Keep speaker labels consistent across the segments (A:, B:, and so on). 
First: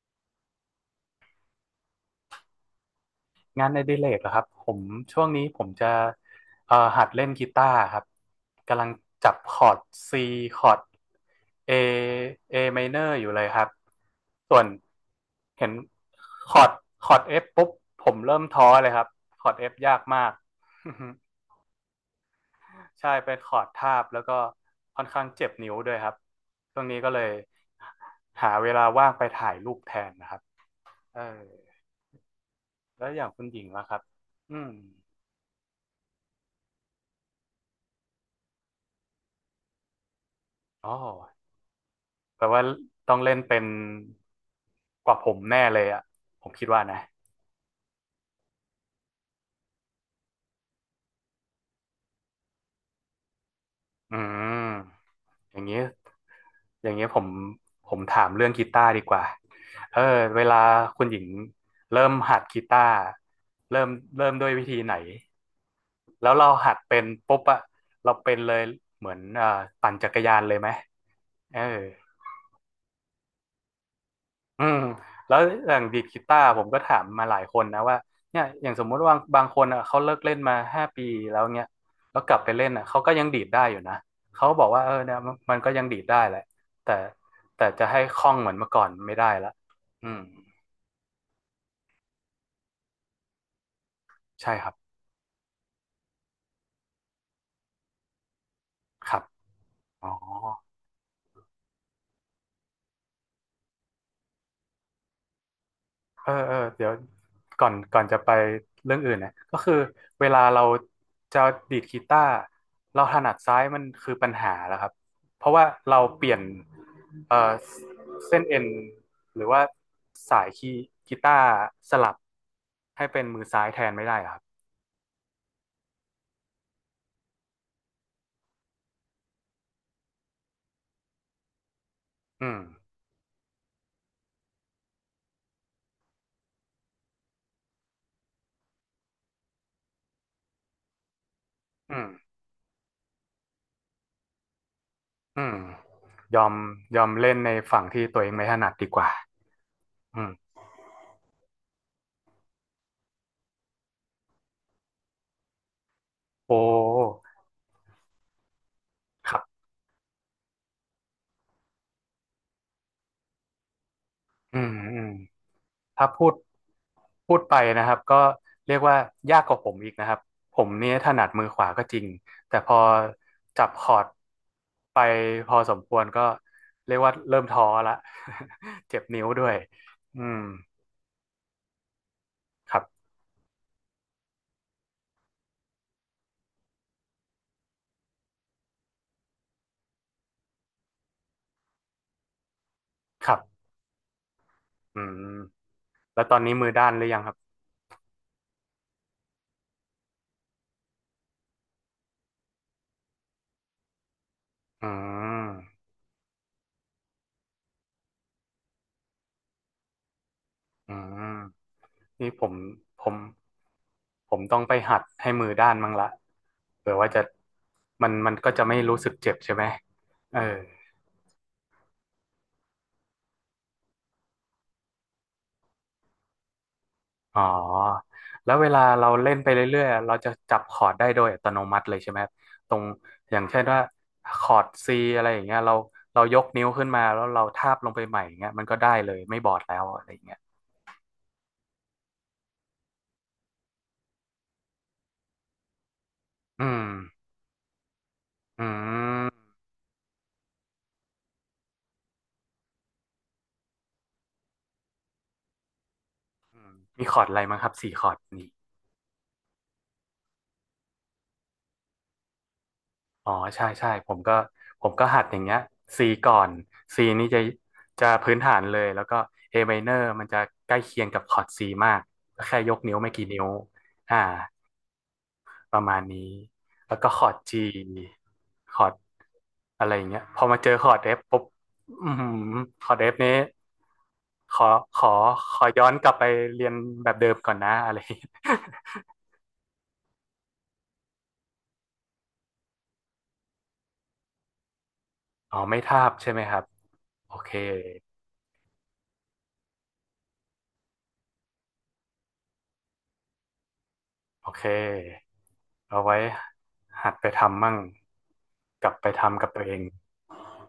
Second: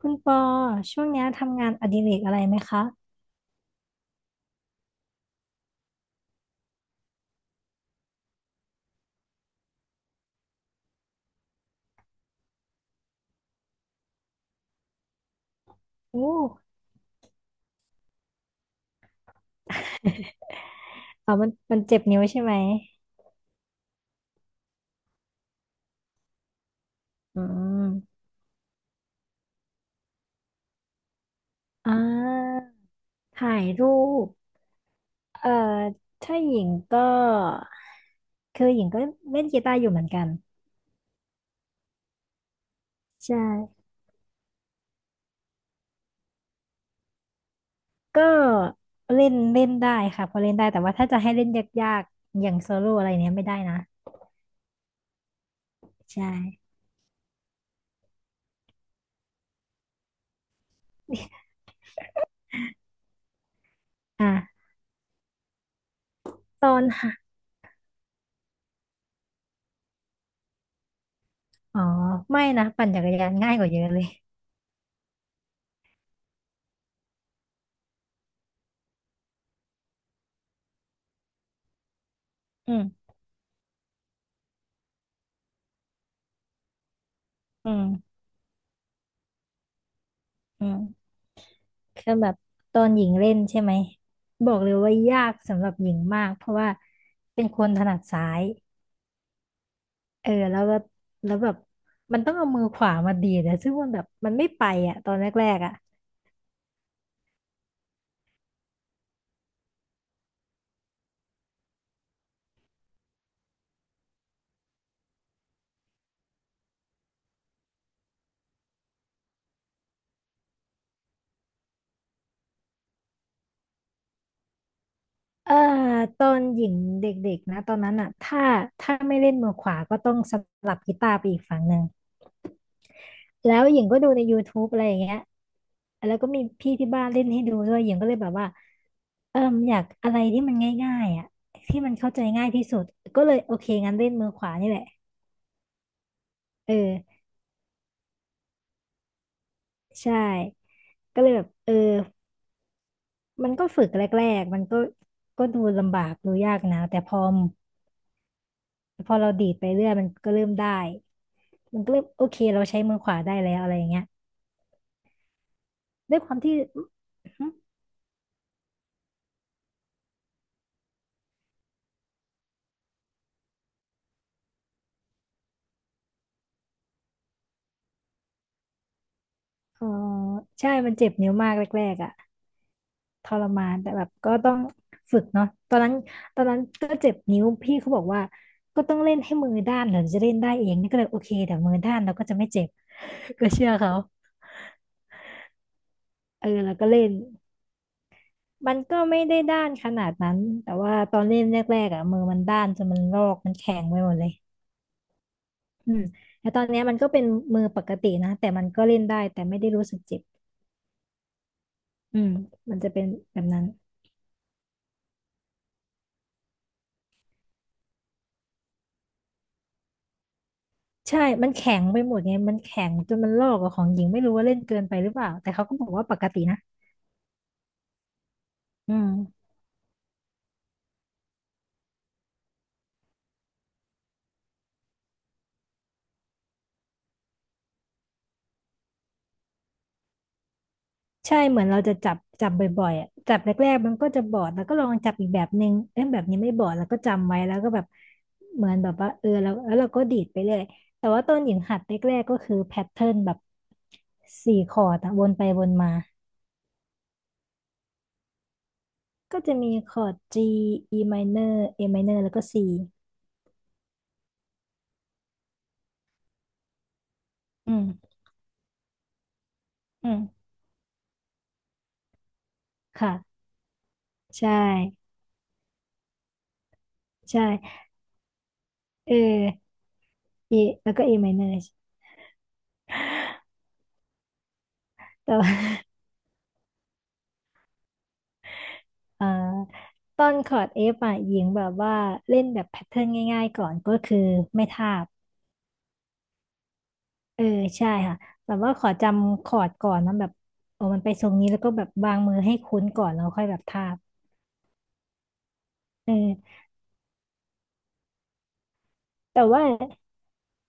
A: คุณปอช่วงเนี้ยทำงานอดิเรกอะไรไหมคะ
B: งานในดิเลกเหรอครับผมช่วงนี้ผมจะหัดเล่นกีตาร์ครับกำลังจับคอร์ด C คอร์ด A A minor อยู่เลยครับส่วนเห็น
A: โอ้
B: คอร์ดคอร์ด F ปุ๊บผมเริ่มท้อเลยครับคอร์ด F ยากมาก
A: มันเจ็บนิ้วใช่ไหม
B: ใช่เป็นคอร์ดทาบแล้วก็ค่อนข้างเจ็บนิ้วด้วยครับช่วงนี้ก็เลย
A: อืม
B: หาเวลาว่างไปถ่ายรูปแทนนะครับเออ
A: อ่า
B: แล้วอย่างคุณ
A: ถ่า
B: หญิ
A: ย
B: งล่ะ
A: รู
B: ครับ
A: ป
B: อืม
A: เอ่อถ้าหญิงก็คือหญิงก็เล่นกีตาร์อยู่เหมือนกัน
B: อ๋อ แปลว่าต้องเล่
A: ใช่
B: นเป็นกว่าผมแน่เลยอ่ะผมคิดว่านะ
A: ก็เล่นเล่นได้ค่ะพอเล่นได้แต่ว่าถ้าจะให้เล่นยากๆอย่างโซโล่อะไรเนี้ยไม่ได้นะ
B: อืมอย่างนี้
A: ใช่
B: อย่างนี้ผมถามเรื่องกีตาร์ดีกว่าเออเวลาคุณหญิงเริ่มหัดกีตาร์เริ่มเริ่มด้วย
A: อ่ะ
B: วิธีไหนแล้วเรา
A: ต
B: หั
A: อ
B: ด
A: น
B: เป็น
A: ค่ะ
B: ปุ๊บอะเราเป็นเลยเหมือนปั่นจักรยานเลยไหมเออ
A: อ๋อไม่นะปั่นจักรยานง่ายกว่าเยอะเลย
B: อืมแล้วอย่างดีดกีตาร์ผมก็ถามมาหลายคนนะว่าเนี่ยอย่างสมมุติว่าบางคนอ่ะเขาเลิกเล่นมา5 ปีแล้วเนี่ยแล้วกลับไปเล่น
A: อื
B: อ่ะเขาก็
A: ม
B: ยังดีดได้อยู่นะเขาบอกว่าเออเนี่ยมันก็ยังดีดได้แหละแต่แต่
A: อืม
B: จะให้คล่องเหมือนเมื่อก่อนไม่ได้ละอืม
A: อืม คือแบบตอนหญิงเล่นใช่ไหมบ
B: ใช่
A: อก
B: ค
A: เล
B: รับ
A: ยว่ายากสำหรับหญิงมากเพราะว่าเป็นคนถนัดซ้าย
B: ครับอ๋อ
A: เออแล้วก็แล้วแบบมันต้องเอามือขวามาดีดอะซึ่งมันแบบมันไม่ไปอ่ะตอนแรกๆอ่ะ
B: เออเออเดี๋ยวก่อนจะไปเรื่องอื่นนะก็คือเวลาเราจะดีดกีตาร์เราถนัดซ้ายมันคือปัญหาแล้วครับเพราะว่าเราเปลี่ยนเออเส้นเอ็นหรือว่าสายคีย์กีตาร์สลับให้เป็นมือซ้ายแทนไม่ได้ครับ
A: เออตอนหญิงเด็กๆนะตอนนั้นอ่ะถ้าถ้าไม่เล่นมือขวาก็ต้องสลับกีตาร์ไปอีกฝั่งหนึ่ง
B: อืม
A: แล้วหญิงก็ดูใน YouTube อะไรอย่างเงี้ยแล้วก็มีพี่ที่บ้านเล่นให้ดูด้วยหญิงก็เลยแบบว่า เอิ่มอยากอะไรที่มันง่ายๆอ่ะที่มัน
B: อืม
A: เข้าใจง่ายที่สุดก็เลยโอเคงั้นเล่นมือขวานี่แหละ
B: อืมยอม
A: เอ
B: ยอม
A: อ
B: เล่นในฝั่งที่ตัวเองไม่ถนัดดีกว่า
A: ใช่
B: อืม
A: ก็เลยแบบมันก็ฝึกแรกๆมันก็ดูลำบากดูยา
B: โอ้
A: กนะแต่พอพอเรา
B: ครั
A: ดีด
B: บ
A: ไปเรื่อยมันก็เริ่มได้มันก็เริ่มโอเคเราใช้มือขวาได้แล้วอะไรอย่างเงี้ย
B: อืมอืม ถ้า
A: ด้วย
B: พู
A: ค
B: ด
A: วามที่
B: พูดไปนะครับก็เรียกว่ายากกว่าผมอีกนะครับผมเนี่ยถนัดมือขวาก็จริงแต่พอจับคอร์ดไปพอสมควรก็เรียกว่าเริ่มท้อละ เจ็บนิ้วด้วย
A: อ๋อ
B: อืม
A: ใช่มันเจ็บนิ้วมากแรกๆอ่ะ
B: ครับ
A: ทรมานแต่แบบก็ต้องฝึกเนาะตอนนั้นตอนนั้นก็เจ็บนิ้วพี่เขาบอกว่าก็ต้องเล่นให้มือด้านถึงจะเล่นได้เองนี่ก็เลยโอเคแต่มือด้านเราก็จะไม่เจ็บ
B: ครั
A: ก็เชื่
B: บ
A: อเขา
B: อืมแล้วตอน
A: เออ
B: นี้มือ
A: แล้วก็
B: ด้าน
A: เล่
B: หรื
A: น
B: อยังครับ
A: มันก็ไม่ได้ด้านขนาดนั้นแต่ว่าตอนเล่นแรกๆอ่ะมือมันด้านจนมันลอกมันแข็งไปหมดเลย
B: อืม
A: อืมแต่ตอนเนี้ยมันก็เป็นมือปกตินะแต่มันก็เล่นได้แต่ไม่ได้รู้สึกเจ็บ
B: อืม
A: อื
B: นี่
A: มมันจะ
B: ผ
A: เป็น
B: ม
A: แบบนั้น
B: ผมต้องไปหัดให้มือด้านมั้งละเผื่อว่าจะมันก็จะไม่รู้สึกเจ็บใช่ไหมเออ
A: ใช่ มันแข็งไปหมดไง มันแข็งจนมันลอกกับของหญิงไม่รู้ว่าเล่นเกินไปหรือเปล่าแต่เขาก็บอกว่าปกตินะ
B: อ๋อแล้วเวลา
A: อืม
B: เราเล่นไปเรื่อยๆอะเราจะจับคอร์ดได้โดยอัตโนมัติเลยใช่ไหมครับตรงอย่างเช่นว่าคอร์ด C อะไรอย่างเงี้ยเรายกนิ้วขึ้นมาแล้วเราทาบลงไปใหม่อย่างเงี้ยมันก็ได้เลยไม่บอดแล้วอะไรอย่างเงี้ย
A: ใช่เหมือนเราจะจับบ่อยๆอ่ะจับแรกๆมันก็จะบอดแล้วก็ลองจับอีกแบบนึงเอ้ยแบบนี้ไม่บ
B: อื
A: อดแล้
B: ม
A: วก็จำไว้แล้วก็แบบเห
B: อื
A: มือนแบบว่าเออ
B: ม
A: แล้วเราก็ดีดไปเรื่อยแต่ว่าต้นหญิงหัดแรกๆก็คือแพทเทิร์นแบบสี่คอร์ดอะวนไปวนมา
B: อืมมีคอร์ดอะไรมั้งครับ4 คอร์ดนี่
A: ก็จะมีคอร์ด G E minor A minor แล้วก็ C
B: อ๋อใช่ใช่ผมก็หัดอย่างเงี้ย C ก่อน C นี่จะ
A: อื
B: จะ
A: ม
B: พื้นฐานเลยแล้วก็ A minor
A: อืม
B: มันจะใกล้เคียงกับคอร์ด C มากก็แค่ยกนิ้วไม่กี่
A: ค่ะ
B: นิ้วอ่า
A: ใช่
B: ประมาณนี้แล้วก็คอร์ด
A: ใช่
B: G คอร์ด
A: เออ
B: อะไรอย่างเงี้ยพอมา
A: E
B: เจอค
A: แล้
B: อ
A: ว
B: ร์ด
A: ก็ A
B: F ปุ๊บ
A: minor
B: อือหือคอร์ด F นี้ขอขอ
A: แต่ว่า
B: ขอย้อนกลับไปเรียนแบบเดิมก่อนนะอะไรอย่างเงี้ย
A: เอ่อต้นคอร์ด F อ่ะหญิงแบบว่าเล่นแบบแพทเทิร์นง่ายๆก่อนก็คือไม่ทาบ
B: อ๋อไม่ทาบใช่ไหมครับโอ
A: เออ
B: เค
A: ใช่ค่ะแบบว่าขอจำคอร์ดก่อนนะแบบโอ้มันไปทรงนี้แล้วก็แบบวางมือให้คุ้นก่อนแล้วค่อยแบบทาบ
B: โอเคเอา
A: เอ
B: ไว้
A: อ
B: หัดไปทำมั่งกลับไป
A: แต่
B: ทำกับตั
A: ว่า
B: วเอง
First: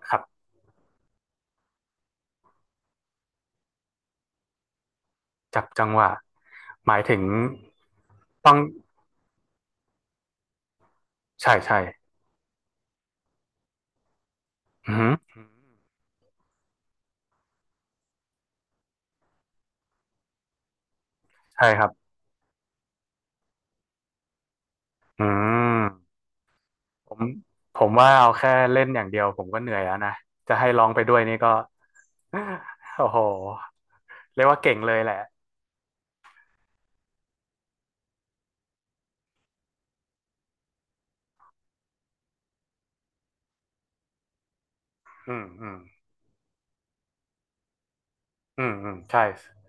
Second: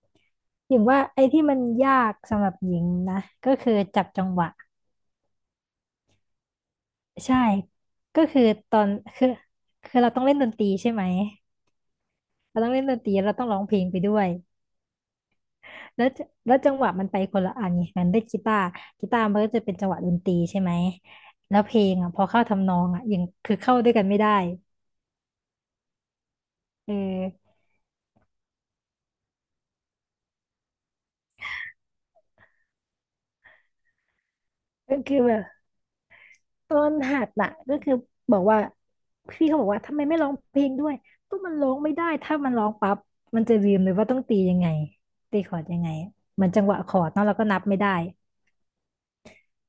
B: ครับ
A: หญิงว่าไอ้ที่มันยากสำหรับหญิงนะก็คือจับจังหวะ
B: จับจังหวะหมายถึง
A: ใช่ก็คือ
B: ต้อง
A: ตอนคือคือเราต้องเล่นดนตรีใช่ไหม
B: ใช่ใช่
A: เราต้องเล่นดนตรีเราต้องร้องเพลงไปด้วย
B: อือหือ
A: แล้วจังหวะมันไปคนละอันไงมันได้กีตาร์กีตาร์มันก็จะเป็นจังหวะดนตรีใช่ไหม แล้ว
B: ใช่
A: เพ
B: ค
A: ล
B: รับ
A: งอ่ะพอเข้าทำนองอ่ะยังคือเข้าด้วยกันไม่ได้
B: อืม
A: เ
B: ผม
A: ออ
B: ผมว่าเอาแค่เล่นอย่างเดียวผมก็เหนื่อยแล้วนะจะให้ร้องไปด้วยนี่ก็ โอ้โหเรียกว่าเก่งเล
A: ก็
B: ยแห
A: คื
B: ละ
A: อแบบต้นหัดน่ะก็คือบอกว่าพี่เขาบอกว่าทำไมไม่ร้องเพลงด้วยก็มันร้องไม่ได้ถ้ามันร้องปั๊บมันจะลืมเลยว่าต้องตียังไง
B: อื
A: ตี
B: ม
A: คอร์ด
B: อืม
A: ยังไงเหมือนจังหวะคอร์ดเนาะเราก็นับไม่ได้
B: อืมอืมใช่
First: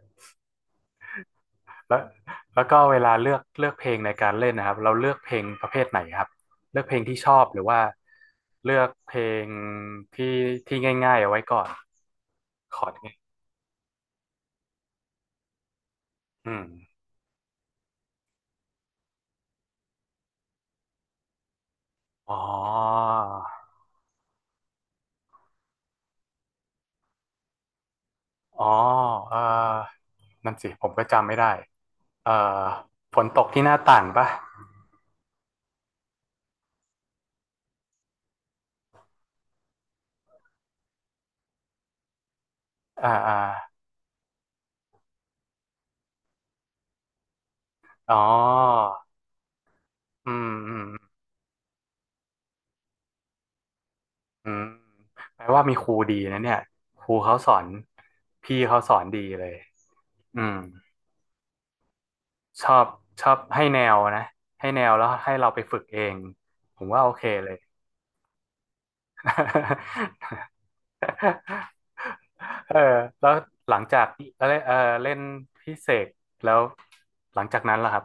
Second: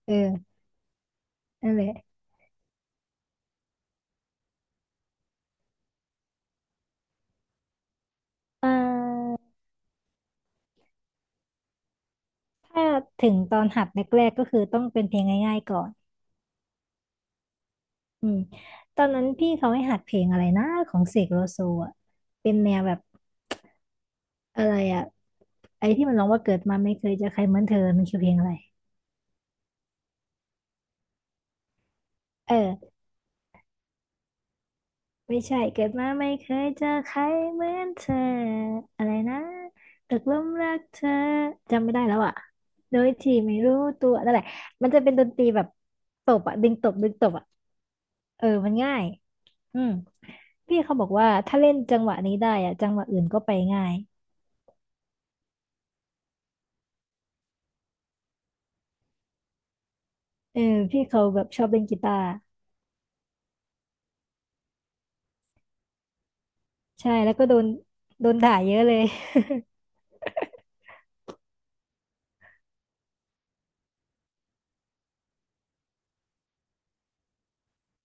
A: เออนั่นแหละ
B: แล้วแล้วก็เวลาเลือกเพลงในการเล่นนะครับเราเลือกเพลงประเภทไหนครับเลือกเพลงที่ชอบหรือว่า
A: เ
B: เลือกเพล
A: ออ
B: งที่ที่ง่ายๆเอาไว้ก่อนค
A: ถ้า
B: อร์ดง่าย
A: ถึงตอนหัดแรกๆก็คือต้องเป็นเพลงง่ายๆก่อน
B: อืม
A: อืมตอนนั้นพี่เขาให้หัดเพลงอะไรนะของเสกโลโซอ่ะ
B: อ๋อ
A: เป็นแนวแบบอะไรอ่ะไอ้ที่มันร้องว่าเกิดมาไม่เคยเจอใครเหมือนเธอมันคือเพลงอะไร
B: อ๋อเออนั่นสิผมก็จำไม่ได้เอ่อ
A: เออ
B: ฝนตกที่หน้าต่างปะ
A: ไม่ใช่เกิดมาไม่เคยเจอใครเหมือนเธออะไรนะตกหลุมรักเธอจำไม่ได้แล้วอ่ะโดย
B: อ่า
A: ที่
B: อ่า
A: ไม่รู้ตัวนั่นแหละมันจะเป็นดนตรีแบบตบอ่ะดึงตบดึงตบอ่ะ
B: อ๋อ
A: เออมันง่ายอืม
B: อืมอื
A: พี่เขาบอก
B: ม
A: ว่าถ้าเล่นจังหวะนี้ได้อ่ะจังหวะอื่นก็ไปง่าย
B: อืมแปลว่ามีครูดีนะเนี่ยครูเขาสอนพี่เขาสอนดีเลยอืม
A: เออพี่เขาแบบชอบเล่นกีตาร์
B: ชอบชอบให้แนวนะให้แนวแล้วให้เราไปฝึกเองผมว่าโอ
A: ใช่
B: เค
A: แล้วก็
B: เลย
A: โดนด่าเยอะเลย
B: เออแล้วหลังจากเล่นเล่นพิเศษแล้วหลังจากนั้นล่ะครับ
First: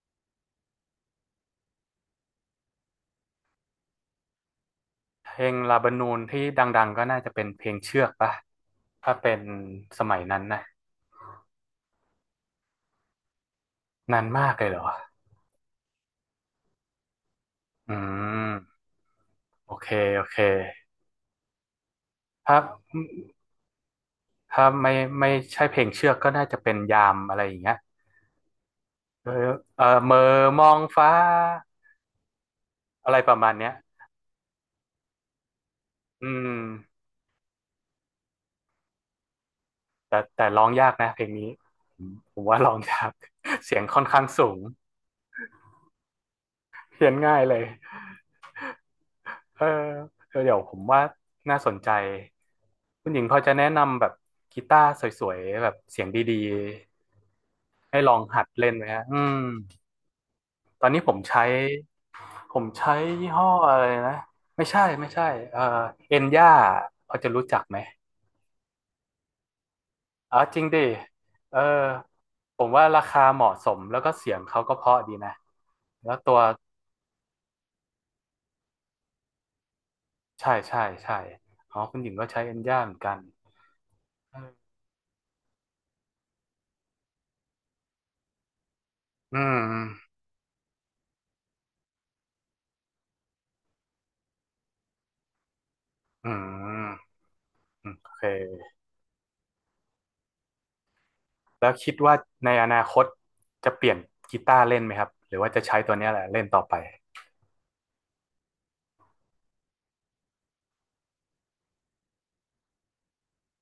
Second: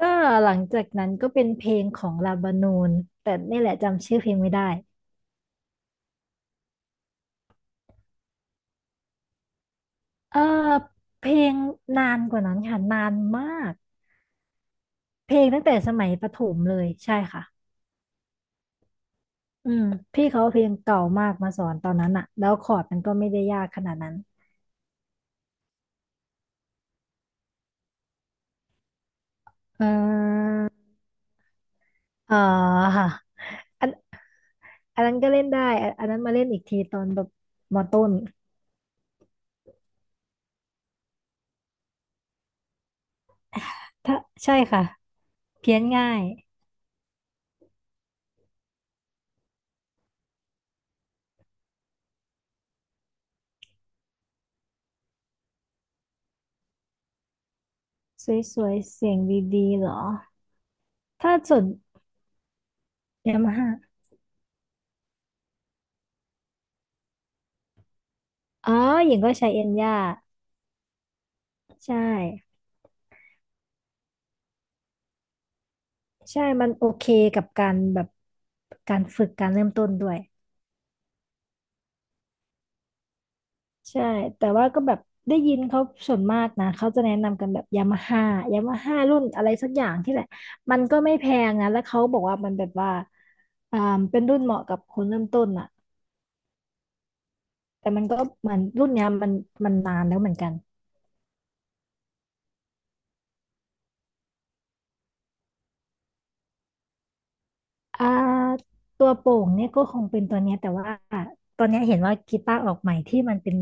A: ก็หลังจากนั้นก็เป็นเพลงของลาบานูนแต่นี่แหละจำชื่อเพลงไม่ได้
B: เพลงลาบานูนที่ดังๆก็น่าจะเป็นเพลงเชือกปะถ้าเป็นสมัย
A: เอ
B: นั้นนะ
A: อเพลงนานกว่านั้นค่ะนานมาก
B: นานมากเลยเหรอ
A: เพลงตั้งแต่สมัยประถมเลยใช่ค่ะ
B: อืม
A: อื
B: โอ
A: ม
B: เคโอ
A: พี่
B: เค
A: เขาเอาเพลงเก่ามากมาสอนตอนนั้นอะแล้ว
B: ถ้า
A: คอร์ดมันก็ไม่ได้ยากขนาดนั้น
B: ถ้าไม่ใช่เพลงเชือกก็น่าจะเป็นยามอะไรอย่างเงี้ยเออ
A: เ
B: เออเหม่อ
A: ออ
B: มองฟ้า
A: เออค่ะ
B: อะไรประมาณเนี้ย
A: อันอันนั้นก็เล่นได้อันนั้น
B: อื
A: มาเล่นอีกทีต
B: ม
A: อนแบบมต้น
B: แต่ร้องยากนะเพลงนี้ผมว่าร้องยาก เสียงค่อน
A: ถ้า
B: ข้างสู
A: ใช่
B: ง
A: ค่ะเพี้ยนง่าย
B: เขียนง่ายเลยเออเออเดี๋ยวผมว่าน่าสนใจคุณหญิงพอจะแนะนำแบบกีตาร์สวยๆแบบเสียงดีๆให้ลองหัด
A: สว
B: เล่น
A: ย
B: ไหม
A: ๆ
B: ฮะ
A: เสียง
B: อืม
A: ดีๆเหรอ
B: ตอนนี้ผม
A: ถ้า
B: ใช้
A: ส่วน
B: ผมใช้ยี่
A: ยา
B: ห้อ
A: มาฮ่า
B: อะไรนะไม่ใช่ไม่ใช่เอ่อเอ็นย่าพอจะรู้จักไหม
A: อ๋อหญิงก็ใช้เอ็นย่า
B: อ๋อจริงดิเออ
A: ใช่
B: ผมว่าราคาเหมาะสมแล้วก็เสียงเขาก็เพราะดีนะแล้วตัว
A: ใช่ มันโอเคกับการแบบการฝึกการเริ่มต้นด้วย
B: ใช่ใช่ใช่อ๋อคุณหญิงก็ใช้เอ็นย่าเหมือนกัน
A: ใช่
B: เอ
A: แต่ว่า
B: อ
A: ก็แบบได้ยินเขาส่วนมากนะ เขาจะแนะนำกันแบบยามาฮ่ายามาฮ่ารุ่น
B: อื
A: อะไร
B: ม
A: สัก
B: อื
A: อ
B: ม
A: ย่างที่แหละ มันก็ไม่แพงนะ แล้วเขาบอกว่ามันแบบว่าอ่าเป็นรุ่นเหมาะกับคนเริ่มต้นอ่ะ
B: อื
A: แต่
B: ม
A: มัน
B: โอ
A: ก็
B: เค
A: เหมือนรุ่นเนี้ยมันนานแล้วเหมือนกัน
B: แล้วคิดว่าในอนาคตจะเปลี่ยนกีตาร์เล่นไหมครับหรือว่าจะใช้ตัวเนี้ยแหละเล่นต่อไป
A: อ่าตัวโปร่งเนี่ยก็คงเป็นตัวเนี้ยแต่ว่าตอนเนี้ยเห็นว่ากีตาร์ออกใหม่ที่มันเป็น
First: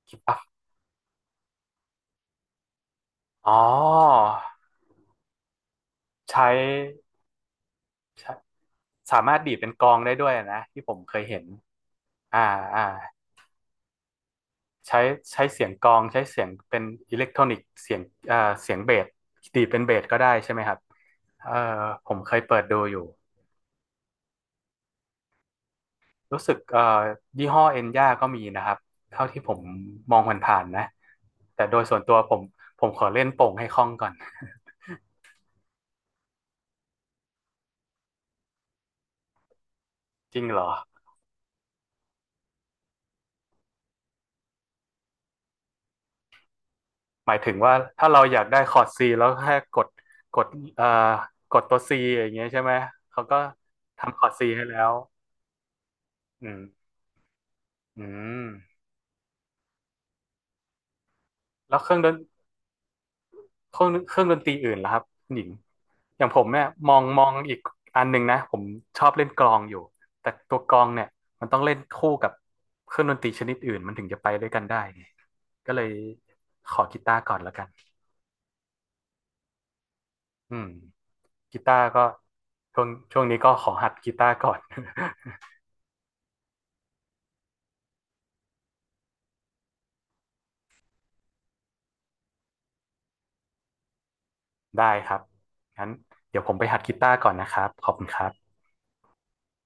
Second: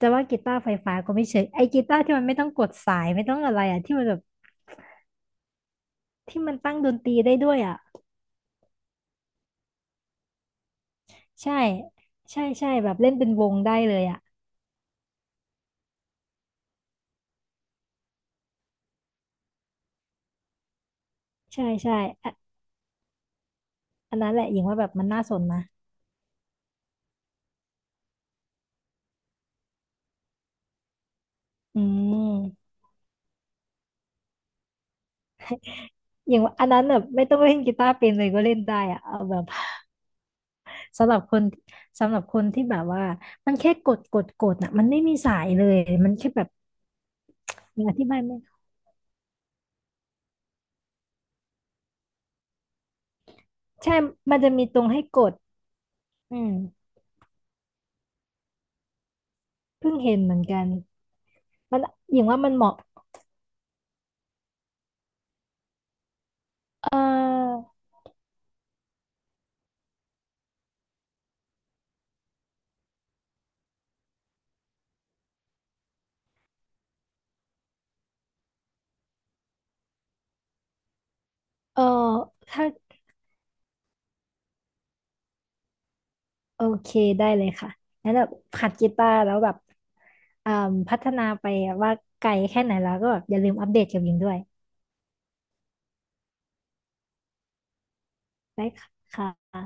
A: จะ
B: กี
A: ว่า
B: ตา
A: กี
B: ร์
A: ตาร์ไฟฟ้าก็ไม่เชิงไอ้กีตาร์ที่มันไม่ต้องกดสายไม่ต้อง
B: อ๋
A: อะ
B: อ
A: ไรอ่ะที่มันแบบ
B: ใช้
A: ที่มันตั้งดนตรีได้ด้วยอ่ะ
B: ใช้ สามารถดีดเป็นกลองได้ด้วยนะที่ผมเคยเห็น
A: ใช่
B: อ่า
A: ใช่ใช่
B: อ่า
A: แบบเล่นเป็นวงได้เลยอ่ะ
B: ใช้ใช้เสียงกลองใช้เสียงเป็นอิเล็กทรอนิกเสียงเอ่าเสียงเบสดีดเป็นเบสก็ได้ใช่ไหมครับเอ่
A: ใช่
B: อ
A: ใช่
B: ผมเคย
A: อะ
B: เปิดดูอยู่
A: อันนั้นแหละหญิงว่าแบบมันน่าสนนะ
B: รู้สึกยี่ห้อเอ็นย่าก็มีนะครับเท่าที่ผมมองผ่านๆนะแต่โด
A: อื
B: ยส่วนตั
A: ม
B: วผมขอเล่นโป่งให้คล่องก่อน
A: อย่างว่าอันนั้นแบบไม่ต้องเล่นกีตาร์เป็นเลยก็เล่นได้อะเอาแบบ
B: จริงเหรอ
A: สำหรับคนสำหรับคนที่แบบว่ามันแค่กดกดกดน่ะมันไม่มีสายเลยมันแค่แบบ
B: หมายถึงว่า
A: อธิ
B: ถ้า
A: บา
B: เรา
A: ย
B: อ
A: ไม่
B: ยากได้คอร์ดซีแล้วแค่กดเอ่อกดตัวซีอย่างเงี้ยใช่ไหมเขาก็
A: ใช่
B: ทำคอร์ด
A: มัน
B: ซี
A: จะ
B: ให้
A: มีต
B: แล้
A: รง
B: ว
A: ให้กดอื
B: อื
A: ม
B: ม อืม
A: เพิ่งเห็นเหมือนกัน
B: แล้
A: มั
B: ว
A: น
B: เครื่องดน
A: อย่างว่ามันเหมาะ
B: เครื่องเครื่องดนตรีอื่นล่ะครับคุณหญิงอย่างผมเนี่ยม
A: เ
B: องมองอี
A: ออ
B: กอันหนึ่งนะผมชอบเล่นกลองอยู่แต่ตัวกลองเนี่ยมันต้องเล่นคู่กับเครื่องดนตรีชนิดอื่นมันถึงจะไปด้วยกันได้ไงก็เลยขอกีตาร์ก่อนแล้วกันอืมกีตา
A: เออ
B: ร์ก็
A: ถ้า
B: ช่วงนี้ก็ขอหัดกีตาร์ก่อน
A: โอเคได้เลยค่ะงั้นแบบหัดกีตาร์แล้วแบบอ่าพัฒนาไปว่าไกลแค่ไหนแล้วก็แบบอย่าลืมอัปเดตกับยิงด้วย
B: ได้ครับงั้นเดี๋ยวผมไปหัดกีตาร์ก่อนนะครับขอบคุณครับ
A: ได้ค่ะ